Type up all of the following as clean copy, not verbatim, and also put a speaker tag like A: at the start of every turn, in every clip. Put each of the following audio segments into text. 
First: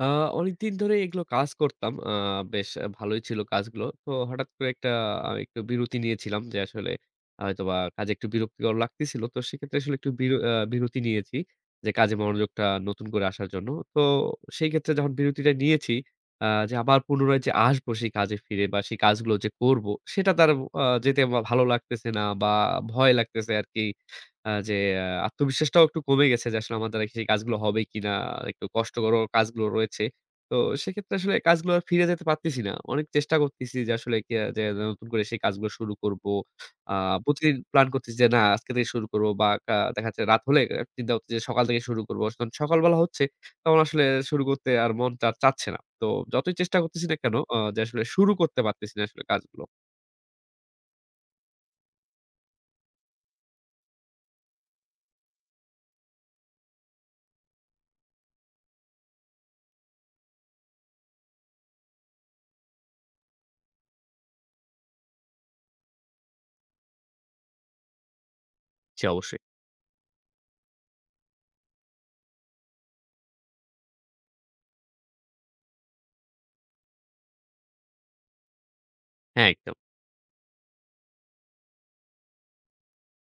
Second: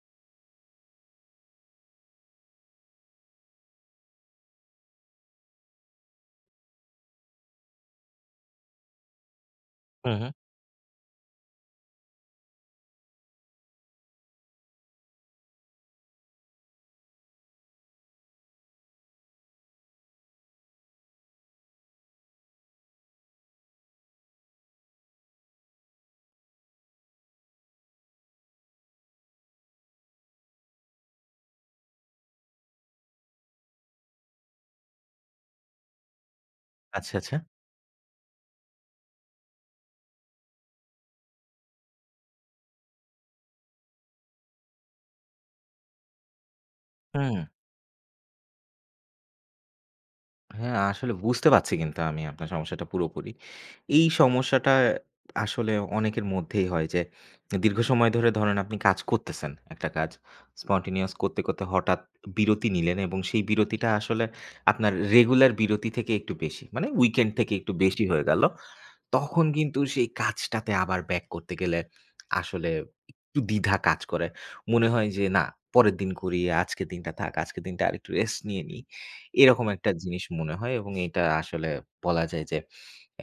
A: আ অনেকদিন ধরে এগুলো কাজ করতাম। বেশ ভালোই ছিল কাজগুলো। তো হঠাৎ করে একটা একটু বিরতি নিয়েছিলাম, যে আসলে হয়তোবা কাজে একটু বিরক্তিকর লাগতেছিল। তো সেক্ষেত্রে আসলে একটু
B: হুম, হুম।
A: বিরতি নিয়েছি, যে কাজে মনোযোগটা নতুন করে আসার জন্য। তো সেই ক্ষেত্রে যখন বিরতিটা নিয়েছি, যে আবার পুনরায় যে আসবো সেই কাজে ফিরে বা সেই কাজগুলো যে করব, সেটা তার যেতে আমার ভালো লাগতেছে না বা ভয় লাগতেছে আরকি। যে আত্মবিশ্বাসটাও একটু কমে গেছে, যে আসলে আমার দ্বারা সেই কাজগুলো হবে কিনা? একটু কষ্টকরও কাজগুলো রয়েছে। তো সেক্ষেত্রে আসলে কাজগুলো আর ফিরে যেতে পারতেছি না। অনেক চেষ্টা করতেছি যে আসলে কি, যে নতুন করে সেই কাজগুলো শুরু করব। আ
B: আচ্ছা, আচ্ছা।
A: প্রতিদিন প্ল্যান করতেছি যে না, আজকে থেকে শুরু করব। বা দেখা যাচ্ছে রাত হলে চিন্তা হচ্ছে যে সকাল থেকে শুরু করব। যখন সকালবেলা হচ্ছে, তখন আসলে শুরু করতে আর মন চাচ্ছে না। তো যতই চেষ্টা করতেছি না কেন,
B: হুম।
A: যে আসলে শুরু করতে পারতেছি না আসলে কাজগুলো।
B: হ্যাঁ, আসলে বুঝতে পারছি কিন্তু আমি আপনার সমস্যাটা পুরোপুরি। এই সমস্যাটা আসলে অনেকের মধ্যেই হয় যে দীর্ঘ সময় ধরে ধরেন আপনি কাজ করতেছেন, একটা কাজ spontaneous করতে, করতে হঠাৎ বিরতি নিলেন এবং সেই বিরতিটা আসলে আপনার রেগুলার বিরতি থেকে একটু বেশি। মানে উইকেন্ড থেকে একটু বেশি হয়ে গেল।
A: জি, অবশ্যই।
B: তখন কিন্তু সেই কাজটাতে আবার ব্যাক করতে গেলে আসলে একটু দ্বিধা কাজ করে। মনে হয় যে না পরের দিন করি, আজকের দিনটা থাক, আজকের দিনটা আরেকটু রেস্ট নিয়ে নিই।
A: হ্যাঁ,
B: এরকম
A: একদম।
B: একটা জিনিস মনে হয় এবং এটা আসলে বলা যায় যে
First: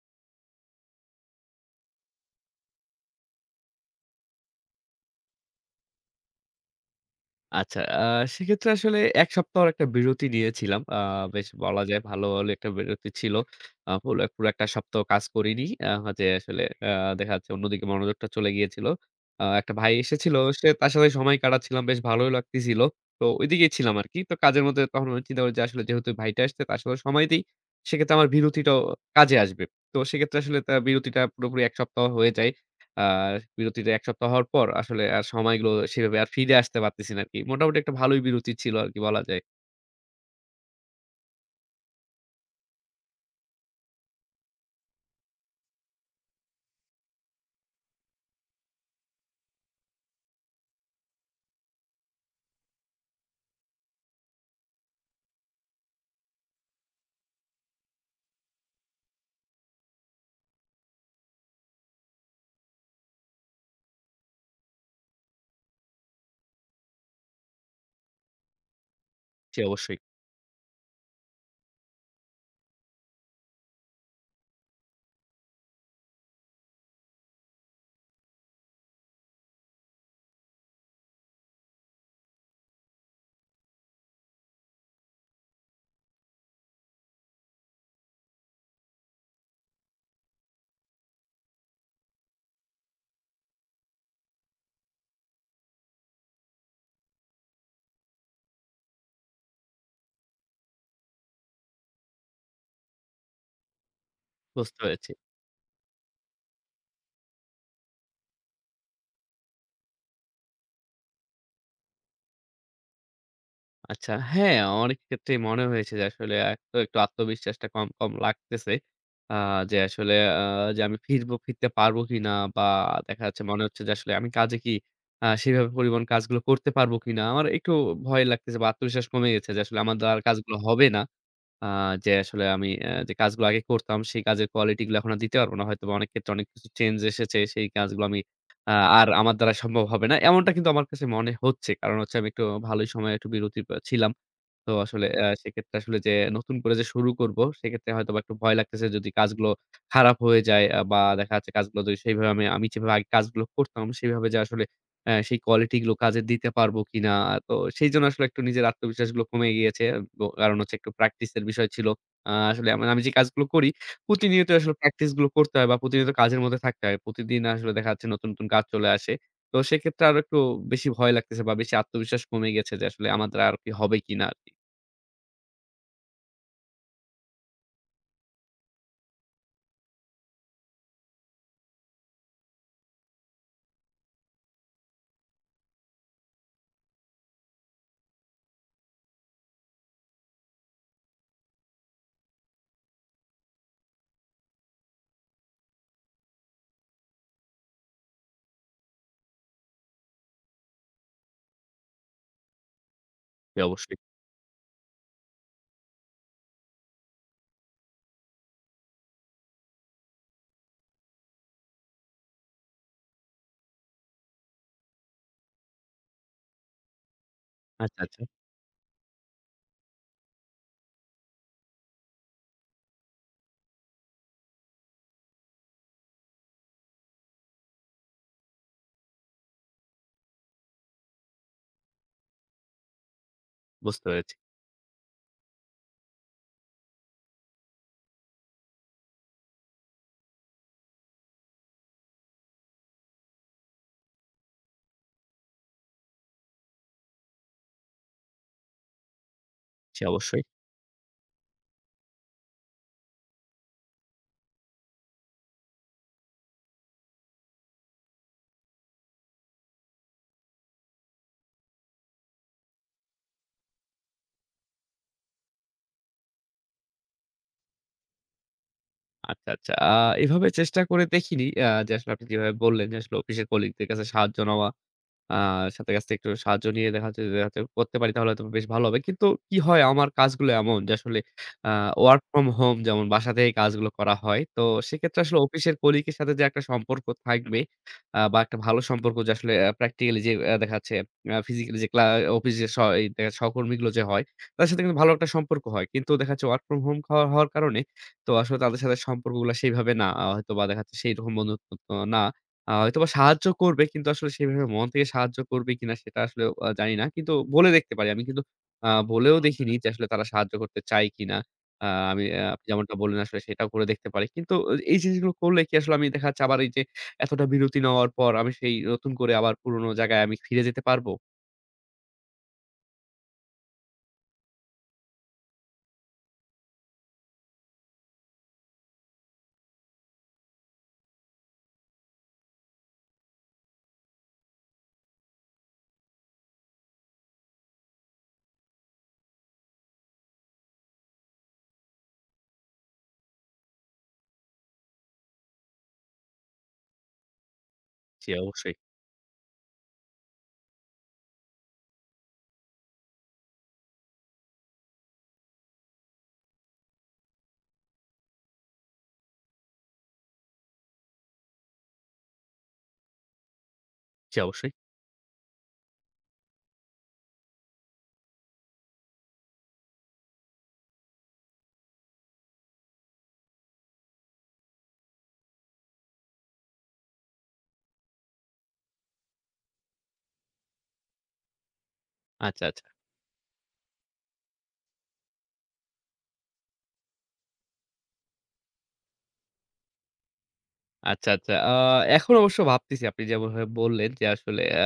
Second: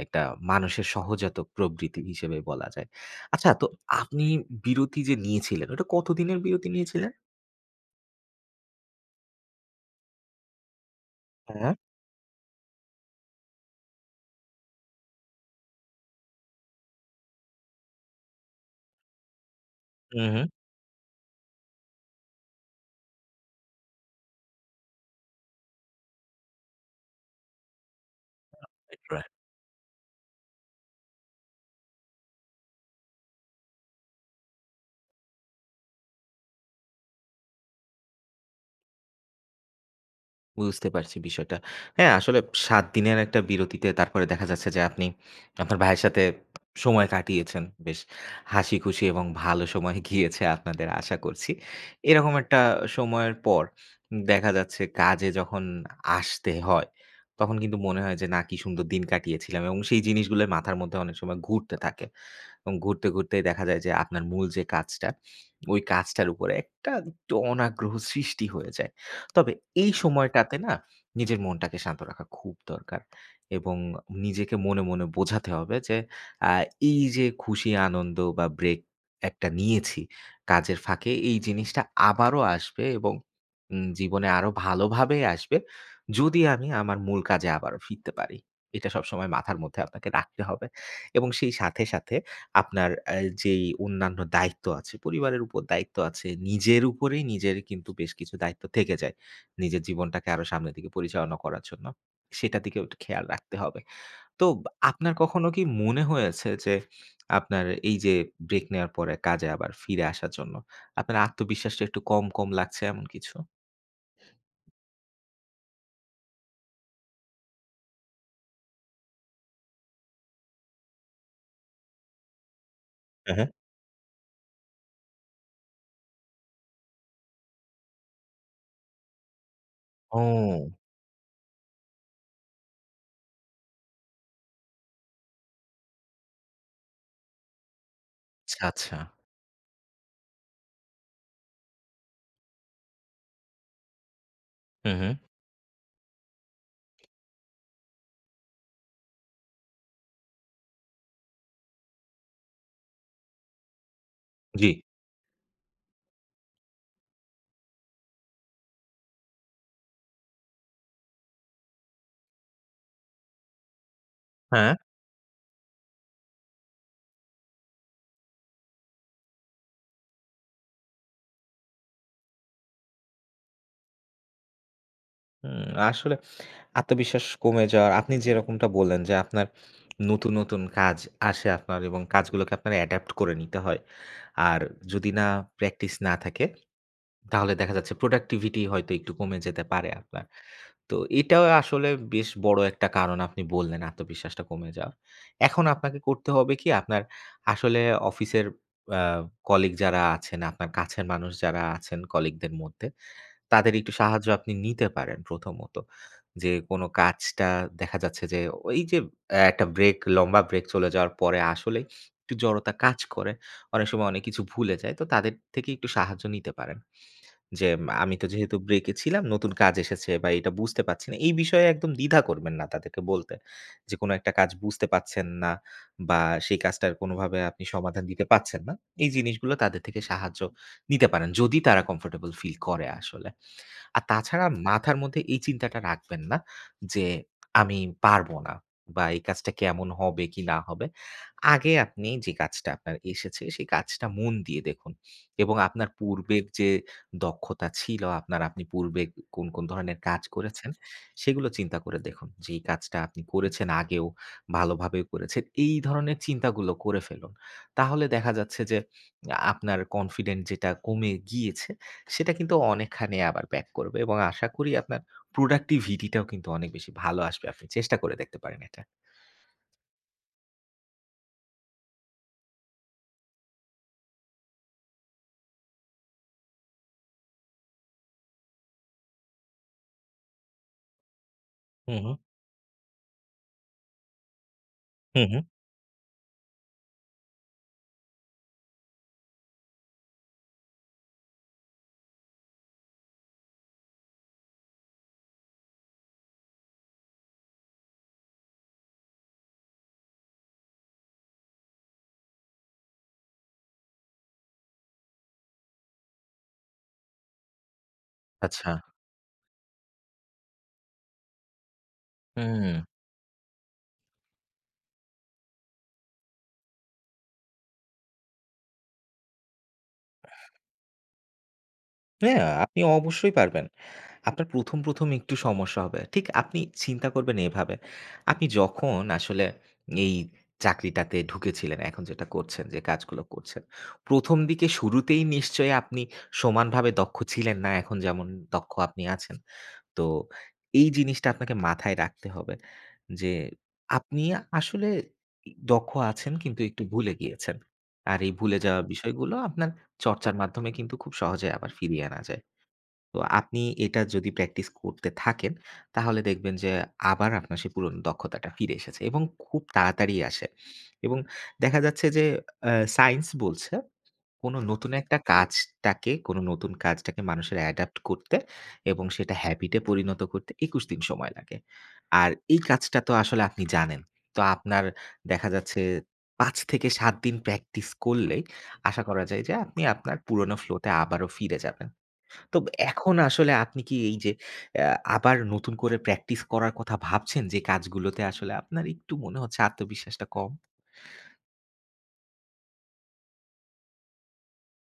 B: একটা মানুষের সহজাত প্রবৃত্তি হিসেবে বলা যায়। আচ্ছা, তো আপনি বিরতি যে নিয়েছিলেন ওটা কতদিনের বিরতি নিয়েছিলেন?
A: আচ্ছা, সেক্ষেত্রে আসলে ১ সপ্তাহর একটা বিরতি নিয়েছিলাম। বেশ
B: হ্যাঁ।
A: বলা যায় ভালো হলে একটা বিরতি ছিল। পুরো পুরো ১ টা সপ্তাহ কাজ করিনি। যে আসলে, আ দেখা যাচ্ছে অন্যদিকে মনোযোগটা চলে গিয়েছিল। একটা ভাই এসেছিল,
B: হু,
A: সে তার সাথে সময় কাটাচ্ছিলাম, বেশ ভালোই লাগতেছিল। তো ঐদিকেই ছিলাম আরকি। তো কাজের মধ্যে তখন আমি চিন্তা করি যে আসলে, যেহেতু ভাইটা আসছে, তার সাথে সময় দেই। সেক্ষেত্রে আমার বিরতিটাও
B: হু।
A: কাজে আসবে। তো সেক্ষেত্রে আসলে তা বিরতিটা পুরোপুরি ১ সপ্তাহ হয়ে যায়। আ বিরতিটা ১ সপ্তাহ হওয়ার পর আসলে আর সময়গুলো সেভাবে আর ফিরে আসতে পারতেছি না আরকি। মোটামুটি একটা ভালোই বিরতি ছিল আরকি, বলা যায়।
B: বুঝতে পারছি বিষয়টা। হ্যাঁ, আসলে ৭ দিনের একটা বিরতিতে তারপরে দেখা যাচ্ছে যে আপনি আপনার ভাইয়ের সাথে সময় কাটিয়েছেন। বেশ হাসিখুশি এবং ভালো সময় গিয়েছে আপনাদের আশা করছি। এরকম একটা সময়ের পর দেখা যাচ্ছে কাজে যখন আসতে হয়, তখন কিন্তু মনে হয় যে না কি সুন্দর দিন কাটিয়েছিলাম এবং সেই জিনিসগুলো মাথার মধ্যে অনেক সময় ঘুরতে থাকে। এবং ঘুরতে, ঘুরতেই দেখা যায় যে আপনার মূল যে কাজটা, ওই কাজটার উপরে একটা একটু অনাগ্রহ সৃষ্টি হয়ে যায়। তবে
A: জি,
B: এই
A: অবশ্যই।
B: সময়টাতে না, নিজের মনটাকে শান্ত রাখা খুব দরকার এবং নিজেকে মনে, মনে বোঝাতে হবে যে আ এই যে খুশি, আনন্দ বা ব্রেক একটা নিয়েছি কাজের ফাঁকে এই জিনিসটা আবারও আসবে এবং জীবনে আরো ভালোভাবে আসবে যদি আমি আমার মূল কাজে আবারও ফিরতে পারি। এটা সবসময় মাথার মধ্যে আপনাকে রাখতে হবে এবং সেই সাথে, সাথে আপনার যেই অন্যান্য দায়িত্ব আছে, পরিবারের উপর দায়িত্ব আছে, নিজের উপরেই নিজের কিন্তু বেশ কিছু দায়িত্ব থেকে যায়। নিজের জীবনটাকে আরো সামনের দিকে পরিচালনা করার জন্য। সেটার দিকেও একটু খেয়াল রাখতে হবে। তো
A: বুঝতে পেরেছি।
B: আপনার কখনো কি মনে হয়েছে যে আপনার এই যে ব্রেক নেওয়ার পরে কাজে আবার ফিরে আসার জন্য আপনার আত্মবিশ্বাসটা একটু কম, কম লাগছে এমন কিছু?
A: আচ্ছা, হ্যাঁ, অনেক ক্ষেত্রেই মনে হয়েছে যে আসলে এক তো একটু আত্মবিশ্বাসটা কম, কম লাগতেছে। আ যে আসলে, আ যে আমি ফিরবো, ফিরতে পারবো কিনা, বা দেখা
B: হ্যাঁ,
A: যাচ্ছে
B: হ্যাঁ।
A: মনে হচ্ছে যে আসলে আমি কাজে কি সেভাবে পরিমাণ কাজগুলো করতে পারবো কিনা। আমার একটু ভয় লাগতেছে বা আত্মবিশ্বাস কমে গেছে যে আসলে আমার দ্বারা আর কাজগুলো
B: ও
A: হবে না। আ যে আসলে আমি, যে কাজগুলো আগে করতাম সেই কাজের কোয়ালিটি গুলো এখন আর দিতে পারব না। হয়তোবা অনেক ক্ষেত্রে অনেক কিছু চেঞ্জ এসেছে। সেই কাজগুলো আমি
B: আচ্ছা,
A: আ
B: আচ্ছা।
A: আর আমার দ্বারা সম্ভব হবে না। এমনটা কিন্তু আমার কাছে মনে হচ্ছে। কারণ হচ্ছে, আমি একটু ভালোই সময়ে একটু বিরতি ছিলাম। তো
B: হুম,
A: আসলে
B: হুম।
A: সেক্ষেত্রে আসলে যে নতুন করে যে শুরু করব, সেক্ষেত্রে হয়তোবা একটু ভয় লাগতেছে, যদি কাজগুলো খারাপ হয়ে যায়। বা দেখা যাচ্ছে, কাজগুলো যদি সেইভাবে আমি আমি যেভাবে আগে কাজগুলো করতাম, সেভাবে যে আসলে
B: জি।
A: সেই কোয়ালিটি গুলো কাজে দিতে পারবো কিনা। তো সেইজন্য আসলে একটু নিজের আত্মবিশ্বাসগুলো কমে গিয়েছে। কারণ হচ্ছে, একটু প্র্যাকটিস এর বিষয় ছিল। আসলে আমি আমি যে কাজগুলো করি, প্রতিনিয়ত আসলে
B: হ্যাঁ।
A: প্র্যাকটিস গুলো করতে হয় বা প্রতিনিয়ত কাজের মধ্যে থাকতে হয়। প্রতিদিন আসলে দেখা যাচ্ছে নতুন, নতুন কাজ চলে আসে। তো সেক্ষেত্রে আরো একটু বেশি ভয় লাগতেছে, বা বেশি আত্মবিশ্বাস কমে গেছে, যে আসলে আমার দ্বারা আর কি হবে কিনা আরকি।
B: আসলে আত্মবিশ্বাস কমে যাওয়ার আপনি যেরকমটা বললেন যে আপনার নতুন, নতুন কাজ আসে আপনার এবং কাজগুলোকে আপনার অ্যাডাপ্ট করে নিতে হয়। আর যদি না প্র্যাকটিস না থাকে তাহলে দেখা যাচ্ছে প্রোডাক্টিভিটি হয়তো একটু কমে যেতে পারে আপনার। তো এটাও আসলে বেশ বড় একটা কারণ আপনি বললেন আত্মবিশ্বাসটা কমে যাওয়ার। এখন আপনাকে করতে হবে কি আপনার আসলে অফিসের আ কলিগ যারা আছেন, আপনার কাছের মানুষ যারা আছেন কলিগদের মধ্যে,
A: জি,
B: তাদের একটু
A: অবশ্যই।
B: সাহায্য আপনি নিতে পারেন প্রথমত। যে কোন কাজটা দেখা যাচ্ছে যে ওই যে একটা ব্রেক, লম্বা ব্রেক চলে যাওয়ার পরে আসলেই একটু জড়তা কাজ করে। অনেক সময় অনেক কিছু ভুলে যায়। তো তাদের থেকে একটু সাহায্য নিতে পারেন। যে
A: আচ্ছা,
B: আমি
A: আচ্ছা।
B: তো যেহেতু ব্রেকে ছিলাম, নতুন কাজ এসেছে বা এটা বুঝতে পারছি না। এই বিষয়ে একদম দ্বিধা করবেন না তাদেরকে বলতে। যে কোনো একটা কাজ বুঝতে পারছেন না বা সেই কাজটার কোনোভাবে আপনি সমাধান দিতে পারছেন না। এই জিনিসগুলো তাদের থেকে সাহায্য নিতে পারেন। যদি তারা কমফোর্টেবল ফিল করে আসলে। আর
A: বুঝতে পেরেছি।
B: তাছাড়া মাথার মধ্যে এই চিন্তাটা রাখবেন না যে, "আমি পারব না" বা "এই কাজটা কেমন হবে কি না হবে?" আগে আপনি যে কাজটা আপনার এসেছে, সেই কাজটা মন দিয়ে দেখুন এবং আপনার পূর্বের যে দক্ষতা ছিল আপনার, আপনি পূর্বে কোন, কোন ধরনের
A: জি,
B: কাজ
A: অবশ্যই।
B: করেছেন, সেগুলো চিন্তা করে দেখুন যে এই কাজটা আপনি করেছেন আগেও, ভালোভাবে করেছেন। এই ধরনের চিন্তাগুলো করে ফেলুন। তাহলে দেখা যাচ্ছে যে, আপনার কনফিডেন্ট যেটা কমে গিয়েছে সেটা কিন্তু অনেকখানি আবার ব্যাক করবে এবং আশা করি আপনার প্রোডাক্টিভিটিটাও কিন্তু অনেক বেশি ভালো আসবে। আপনি চেষ্টা করে দেখতে পারেন এটা।
A: আচ্ছা, আচ্ছা। এভাবে চেষ্টা করে দেখিনি। যে আসলে আপনি যেভাবে বললেন, যে আসলে অফিসের কলিগদের কাছে সাহায্য নেওয়া, আ সাথে কাছ থেকে একটু সাহায্য নিয়ে দেখা যাচ্ছে যে হয়তো করতে পারি, তাহলে হয়তো বেশ ভালো হবে। কিন্তু কি হয়, আমার কাজগুলো এমন যে আসলে, আ
B: হু, হু।
A: ওয়ার্ক ফ্রম হোম, যেমন বাসা থেকে কাজগুলো করা হয়। তো সেক্ষেত্রে
B: হু, হু।
A: আসলে অফিসের কলিগ এর সাথে যে একটা সম্পর্ক থাকবে, বা একটা ভালো সম্পর্ক, যে আসলে প্র্যাকটিক্যালি যে, দেখা যাচ্ছে, ফিজিক্যালি যে অফিসের এই দেখা সহকর্মীগুলো যে হয়, তাদের সাথে কিন্তু ভালো একটা সম্পর্ক হয়। কিন্তু দেখা যাচ্ছে ওয়ার্ক ফ্রম হোম খাওয়া হওয়ার কারণে, তো আসলে তাদের সাথে সম্পর্কগুলা সেইভাবে না, হয়তোবা দেখা যাচ্ছে সেইরকম বন্ধুত্ব তো না। হয়তোবা সাহায্য করবে, কিন্তু আসলে সেভাবে মন থেকে সাহায্য করবে কিনা সেটা আসলে জানি না। কিন্তু বলে দেখতে পারি। আমি কিন্তু
B: আচ্ছা।
A: বলেও দেখিনি যে আসলে তারা সাহায্য করতে চায় কিনা। আ আমি, আপনি
B: হুম।
A: যেমনটা বললেন আসলে সেটাও করে দেখতে পারি। কিন্তু এই জিনিসগুলো করলে কি আসলে আমি দেখা যাচ্ছে আবার, এই যে এতটা বিরতি নেওয়ার পর আমি সেই নতুন করে আবার পুরোনো জায়গায় আমি ফিরে যেতে পারবো?
B: হ্যাঁ, আপনি অবশ্যই পারবেন। আপনার ১ম, ১ম একটু সমস্যা হবে। ঠিক আপনি চিন্তা করবেন এভাবে। আপনি যখন আসলে এই চাকরিটাতে ঢুকেছিলেন, এখন যেটা করছেন, যে কাজগুলো করছেন। ১ম দিকে শুরুতেই নিশ্চয়ই আপনি সমানভাবে দক্ষ ছিলেন না, এখন যেমন দক্ষ আপনি আছেন। তো এই জিনিসটা আপনাকে মাথায় রাখতে হবে যে আপনি আসলে দক্ষ আছেন কিন্তু একটু ভুলে গিয়েছেন। আর
A: জি,
B: এই ভুলে
A: অবশ্যই,
B: যাওয়া বিষয়গুলো আপনার চর্চার মাধ্যমে কিন্তু খুব সহজে আবার ফিরিয়ে আনা যায়। তো আপনি এটা যদি প্র্যাকটিস করতে থাকেন তাহলে দেখবেন যে আবার আপনার সেই পুরনো দক্ষতাটা ফিরে এসেছে এবং খুব তাড়াতাড়ি আসে। এবং দেখা যাচ্ছে যে আ সায়েন্স বলছে
A: জি,
B: কোনো
A: অবশ্যই।
B: নতুন একটা কাজটাকে, কোনো নতুন কাজটাকে মানুষের অ্যাডাপ্ট করতে এবং সেটা হ্যাবিটে পরিণত করতে ২১ দিন সময় লাগে। আর এই কাজটা তো আসলে আপনি জানেন। তো আপনার দেখা যাচ্ছে ৫ থেকে ৭ দিন প্র্যাকটিস করলেই আশা করা যায় যে আপনি আপনার পুরনো ফ্লোতে আবারও ফিরে যাবেন। তো
A: আচ্ছা, আচ্ছা।
B: এখন আসলে আপনি কি এই যে অ্যা আবার নতুন করে প্র্যাকটিস করার কথা ভাবছেন যে কাজগুলোতে আসলে আপনার একটু মনে হচ্ছে আত্মবিশ্বাসটা কম?
A: আচ্ছা, আচ্ছা। এখন অবশ্য ভাবতেছি, আপনি যেমনভাবে বললেন যে আসলে, আ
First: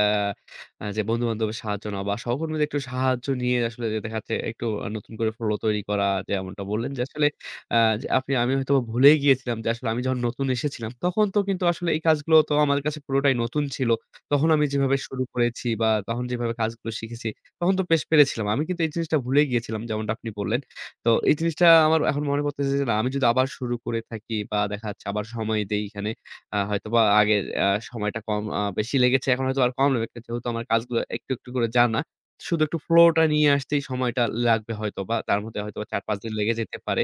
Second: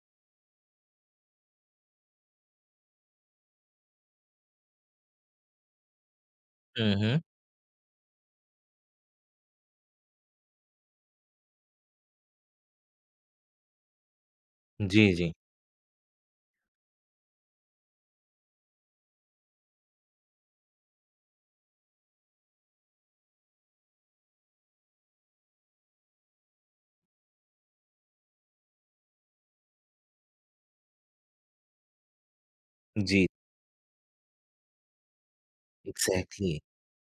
A: আ যে বন্ধু-বান্ধবের সাহায্য নেওয়া বা সহকর্মীদের একটু সাহায্য নিয়ে আসলে, যে দেখা যাচ্ছে একটু, নতুন করে flow তৈরি করা, যেমনটা বললেন
B: হুম,
A: যে
B: হুম।
A: আসলে, যে আপনি, আমি হয়তোবা ভুলেই গিয়েছিলাম যে আসলে, আমি যখন নতুন এসেছিলাম তখন তো কিন্তু আসলে এই কাজগুলো তো আমার কাছে পুরোটাই নতুন ছিল। তখন আমি যেভাবে
B: জি,
A: শুরু
B: জি।
A: করেছি, বা তখন যেভাবে কাজগুলো শিখেছি, তখন তো বেশ পেরেছিলাম। আমি কিন্তু এই জিনিসটা ভুলেই গিয়েছিলাম, যেমনটা আপনি বললেন। তো এই জিনিসটা আমার এখন মনে পড়তেছে যে, না, আমি যদি আবার শুরু করে থাকি বা দেখা যাচ্ছে আবার সময় দেই এখানে, হয়তোবা আগের সময়টা কম বেশি লেগেছে। এখন হয়তো আর কম লাগবে। যেহেতু আমার কাজগুলো একটু, একটু করে জানা। শুধু একটু ফ্লো
B: জি।
A: টা নিয়ে আসতেই সময়টা লাগবে হয়তোবা। তার মধ্যে হয়তোবা ৪-৫ দিন
B: এক্সাক্টলি।
A: লেগে যেতে পারে।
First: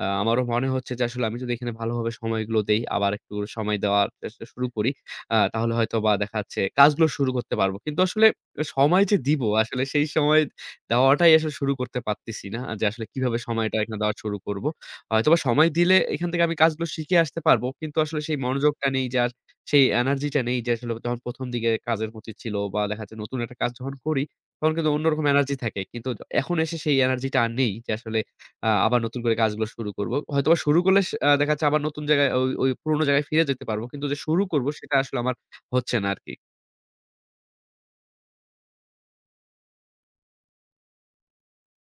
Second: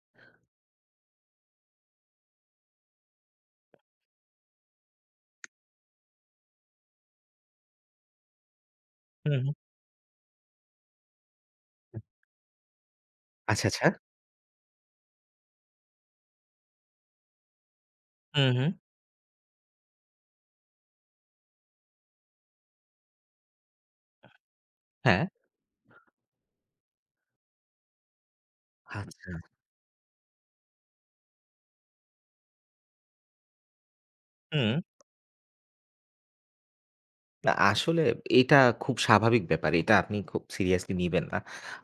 A: আমারও মনে হচ্ছে যে আসলে আমি যদি এখানে ভালোভাবে সময়গুলো দেই, আবার একটু সময় দেওয়ার চেষ্টা শুরু করি, তাহলে হয়তোবা দেখা যাচ্ছে কাজগুলো শুরু করতে পারবো। কিন্তু আসলে সময় যে
B: হু,
A: দিব,
B: হু।
A: আসলে সেই সময় দেওয়াটাই আসলে শুরু করতে পারতেছি না। যে আসলে কিভাবে
B: আচ্ছা,
A: সময়টা
B: আচ্ছা।
A: এখানে দেওয়া শুরু করব। হয়তোবা সময় দিলে এখান থেকে আমি কাজগুলো শিখে আসতে পারবো। কিন্তু আসলে সেই
B: হুম, হুম।
A: মনোযোগটা নেই, যে আর সেই এনার্জি টা নেই, যে আসলে যখন ১ম দিকে কাজের প্রতি ছিল, বা দেখা যাচ্ছে নতুন একটা কাজ যখন করি, তখন কিন্তু অন্যরকম
B: হ্যাঁ।
A: এনার্জি থাকে। কিন্তু এখন এসে সেই এনার্জি টা আর নেই, যে আসলে আবার নতুন
B: আচ্ছা।
A: করে কাজগুলো শুরু করব। হয়তোবা শুরু করলে, সে আ দেখা যাচ্ছে আবার নতুন জায়গায়, ওই ওই পুরোনো জায়গায় ফিরে যেতে পারবো। কিন্তু যে শুরু করব,
B: হুম।
A: সেটা আসলে আমার হচ্ছে না আরকি।
B: না আসলে এটা খুব স্বাভাবিক ব্যাপার। এটা আপনি খুব সিরিয়াসলি নিবেন না।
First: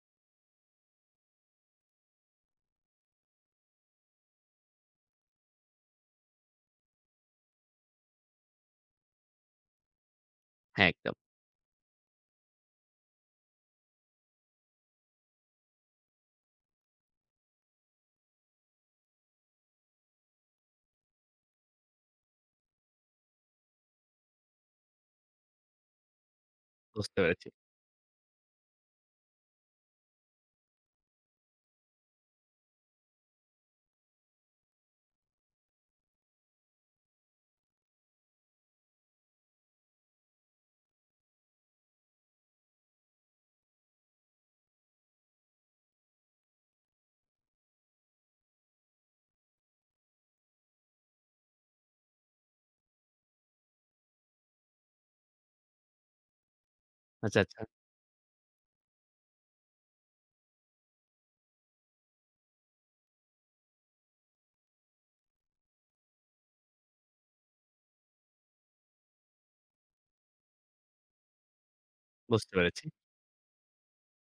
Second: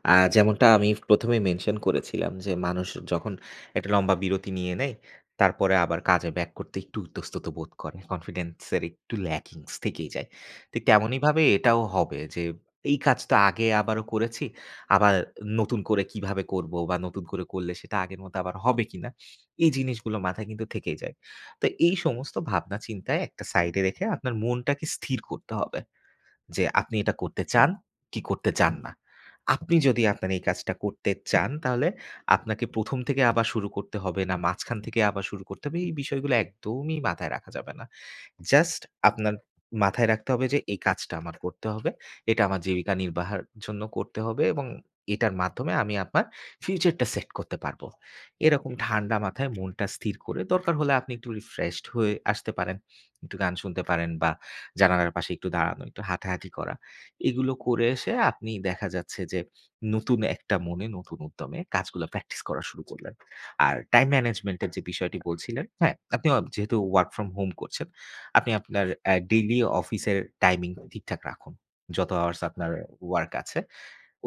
B: যেমনটা আমি ১ম এ মেনশন করেছিলাম যে, মানুষ যখন একটা লম্বা বিরতি নিয়ে নেয়, তারপরে আবার কাজে ব্যাক করতে একটু ইতস্তত বোধ করে। কনফিডেন্স এর একটু ল্যাকিংস থেকেই যায়। ঠিক
A: হ্যাঁ, একদম।
B: তেমনইভাবে এটাও হবে যে, এই কাজটা আগে আবারও করেছি। আবার নতুন করে কিভাবে করব বা নতুন করে করলে সেটা আগের মতো আবার হবে কিনা? এই জিনিসগুলো মাথায় কিন্তু থেকেই যায়। তো এই সমস্ত ভাবনা চিন্তায় একটা সাইডে রেখে আপনার মনটাকে স্থির করতে হবে যে আপনি এটা
A: বুঝতে
B: করতে
A: পেরেছি।
B: চান কি করতে চান না। আপনি যদি আপনার এই কাজটা করতে চান তাহলে আপনাকে ১ম থেকে আবার শুরু করতে হবে না মাঝখান থেকে আবার শুরু করতে হবে এই বিষয়গুলো একদমই মাথায় রাখা যাবে না। জাস্ট আপনার মাথায় রাখতে হবে যে এই কাজটা আমার করতে হবে। এটা আমার জীবিকা নির্বাহের জন্য করতে হবে এবং এটার মাধ্যমে আমি আমার ফিউচারটা সেট করতে পারব। এরকম ঠান্ডা মাথায় মনটা স্থির করে দরকার হলে আপনি একটু রিফ্রেশড হয়ে আসতে পারেন। একটু গান শুনতে পারেন বা জানালার পাশে একটু দাঁড়ানো, একটু হাঁটাহাঁটি করা।
A: আচ্ছা,
B: এগুলো
A: আচ্ছা।
B: করে এসে আপনি দেখা যাচ্ছে যে নতুন একটা মনে, নতুন উদ্যমে কাজগুলো প্র্যাকটিস করা শুরু করলেন। আর টাইম ম্যানেজমেন্ট এর যে বিষয়টি বলছিলেন, হ্যাঁ, আপনি যেহেতু ওয়ার্ক ফ্রম হোম করছেন আপনি আপনার ডেইলি অফিসের টাইমিং ঠিকঠাক রাখুন। যত আওয়ার্স
A: বুঝতে
B: আপনার
A: পেরেছি।
B: ওয়ার্ক আছে,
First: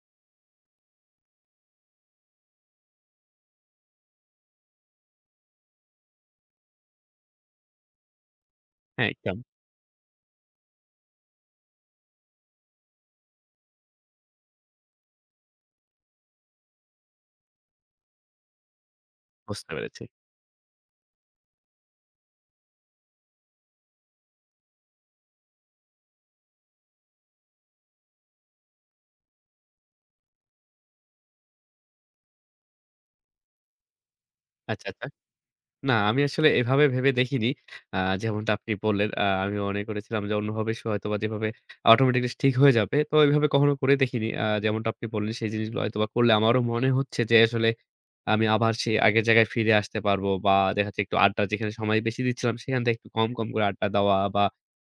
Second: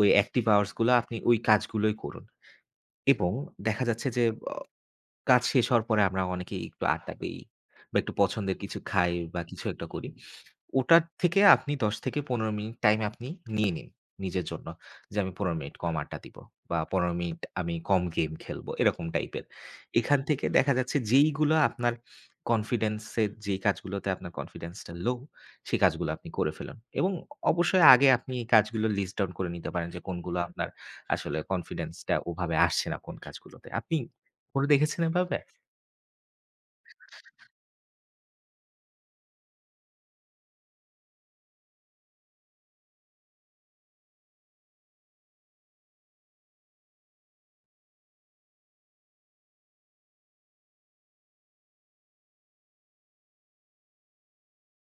B: ওই অ্যাক্টিভ আওয়ার্স গুলো আপনি ওই কাজগুলোই করুন এবং দেখা যাচ্ছে যে অ কাজ শেষ হওয়ার পরে আমরা অনেকেই একটু আড্ডা দেই বা একটু পছন্দের কিছু
A: হ্যাঁ,
B: খাই
A: একদম।
B: বা কিছু একটা করি। ওটার থেকে আপনি ১০-১৫ মিনিট টাইম আপনি নিয়ে নিন নিজের জন্য। যে আমি ১৫ মিনিট কম আড্ডা দিব বা ১৫ মিনিট আমি কম গেম খেলবো এরকম টাইপের।
A: বুঝতে পেরেছি।
B: এখান থেকে দেখা যাচ্ছে যেইগুলো আপনার কনফিডেন্স এর যেই কাজগুলোতে আপনার কনফিডেন্স টা লো সেই কাজগুলো আপনি করে ফেলুন। এবং অবশ্যই আগে আপনি এই কাজগুলো লিস্ট ডাউন করে নিতে পারেন যে কোনগুলো আপনার আসলে কনফিডেন্স টা ওভাবে আসছে না কোন কাজগুলোতে। আপনি করে
A: আচ্ছা,
B: দেখেছেন
A: আচ্ছা।
B: এভাবে?
A: না, আমি আসলে এভাবে ভেবে দেখিনি। আ যেমনটা আপনি বললেন, আমিও মনে করেছিলাম যে অন্যভাবে সে হয়তোবা যেভাবে অটোমেটিক্যালি ঠিক হয়ে যাবে। তো এভাবে কখনো করে দেখিনি। যেমনটা আপনি বললেন সেই জিনিসগুলো হয়তোবা করলে, আমারও মনে হচ্ছে যে আসলে আমি আবার সেই আগের জায়গায় ফিরে আসতে পারবো, বা দেখা যাচ্ছে একটু আড্ডা যেখানে সময় বেশি দিচ্ছিলাম, সেখান থেকে একটু কম, কম করে আড্ডা দেওয়া, বা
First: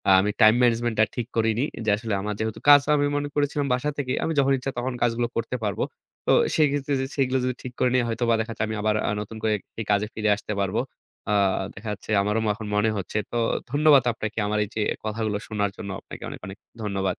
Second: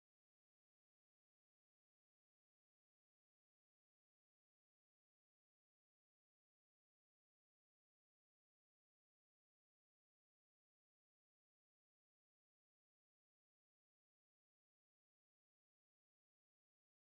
A: আমি টাইম ম্যানেজমেন্টটা ঠিক করিনি। যে আসলে আমার যেহেতু কাজ, আমি মনে করেছিলাম বাসা থেকে আমি যখন ইচ্ছা তখন কাজগুলো করতে পারবো। তো সেক্ষেত্রে যে সেগুলো যদি ঠিক করে নেই, হয়তোবা দেখা যাচ্ছে আমি আবার নতুন করে এই কাজে ফিরে আসতে পারবো। আ দেখা যাচ্ছে আমারও এখন মনে হচ্ছে। তো ধন্যবাদ আপনাকে, আমার এই যে কথাগুলো শোনার জন্য আপনাকে অনেক, অনেক ধন্যবাদ।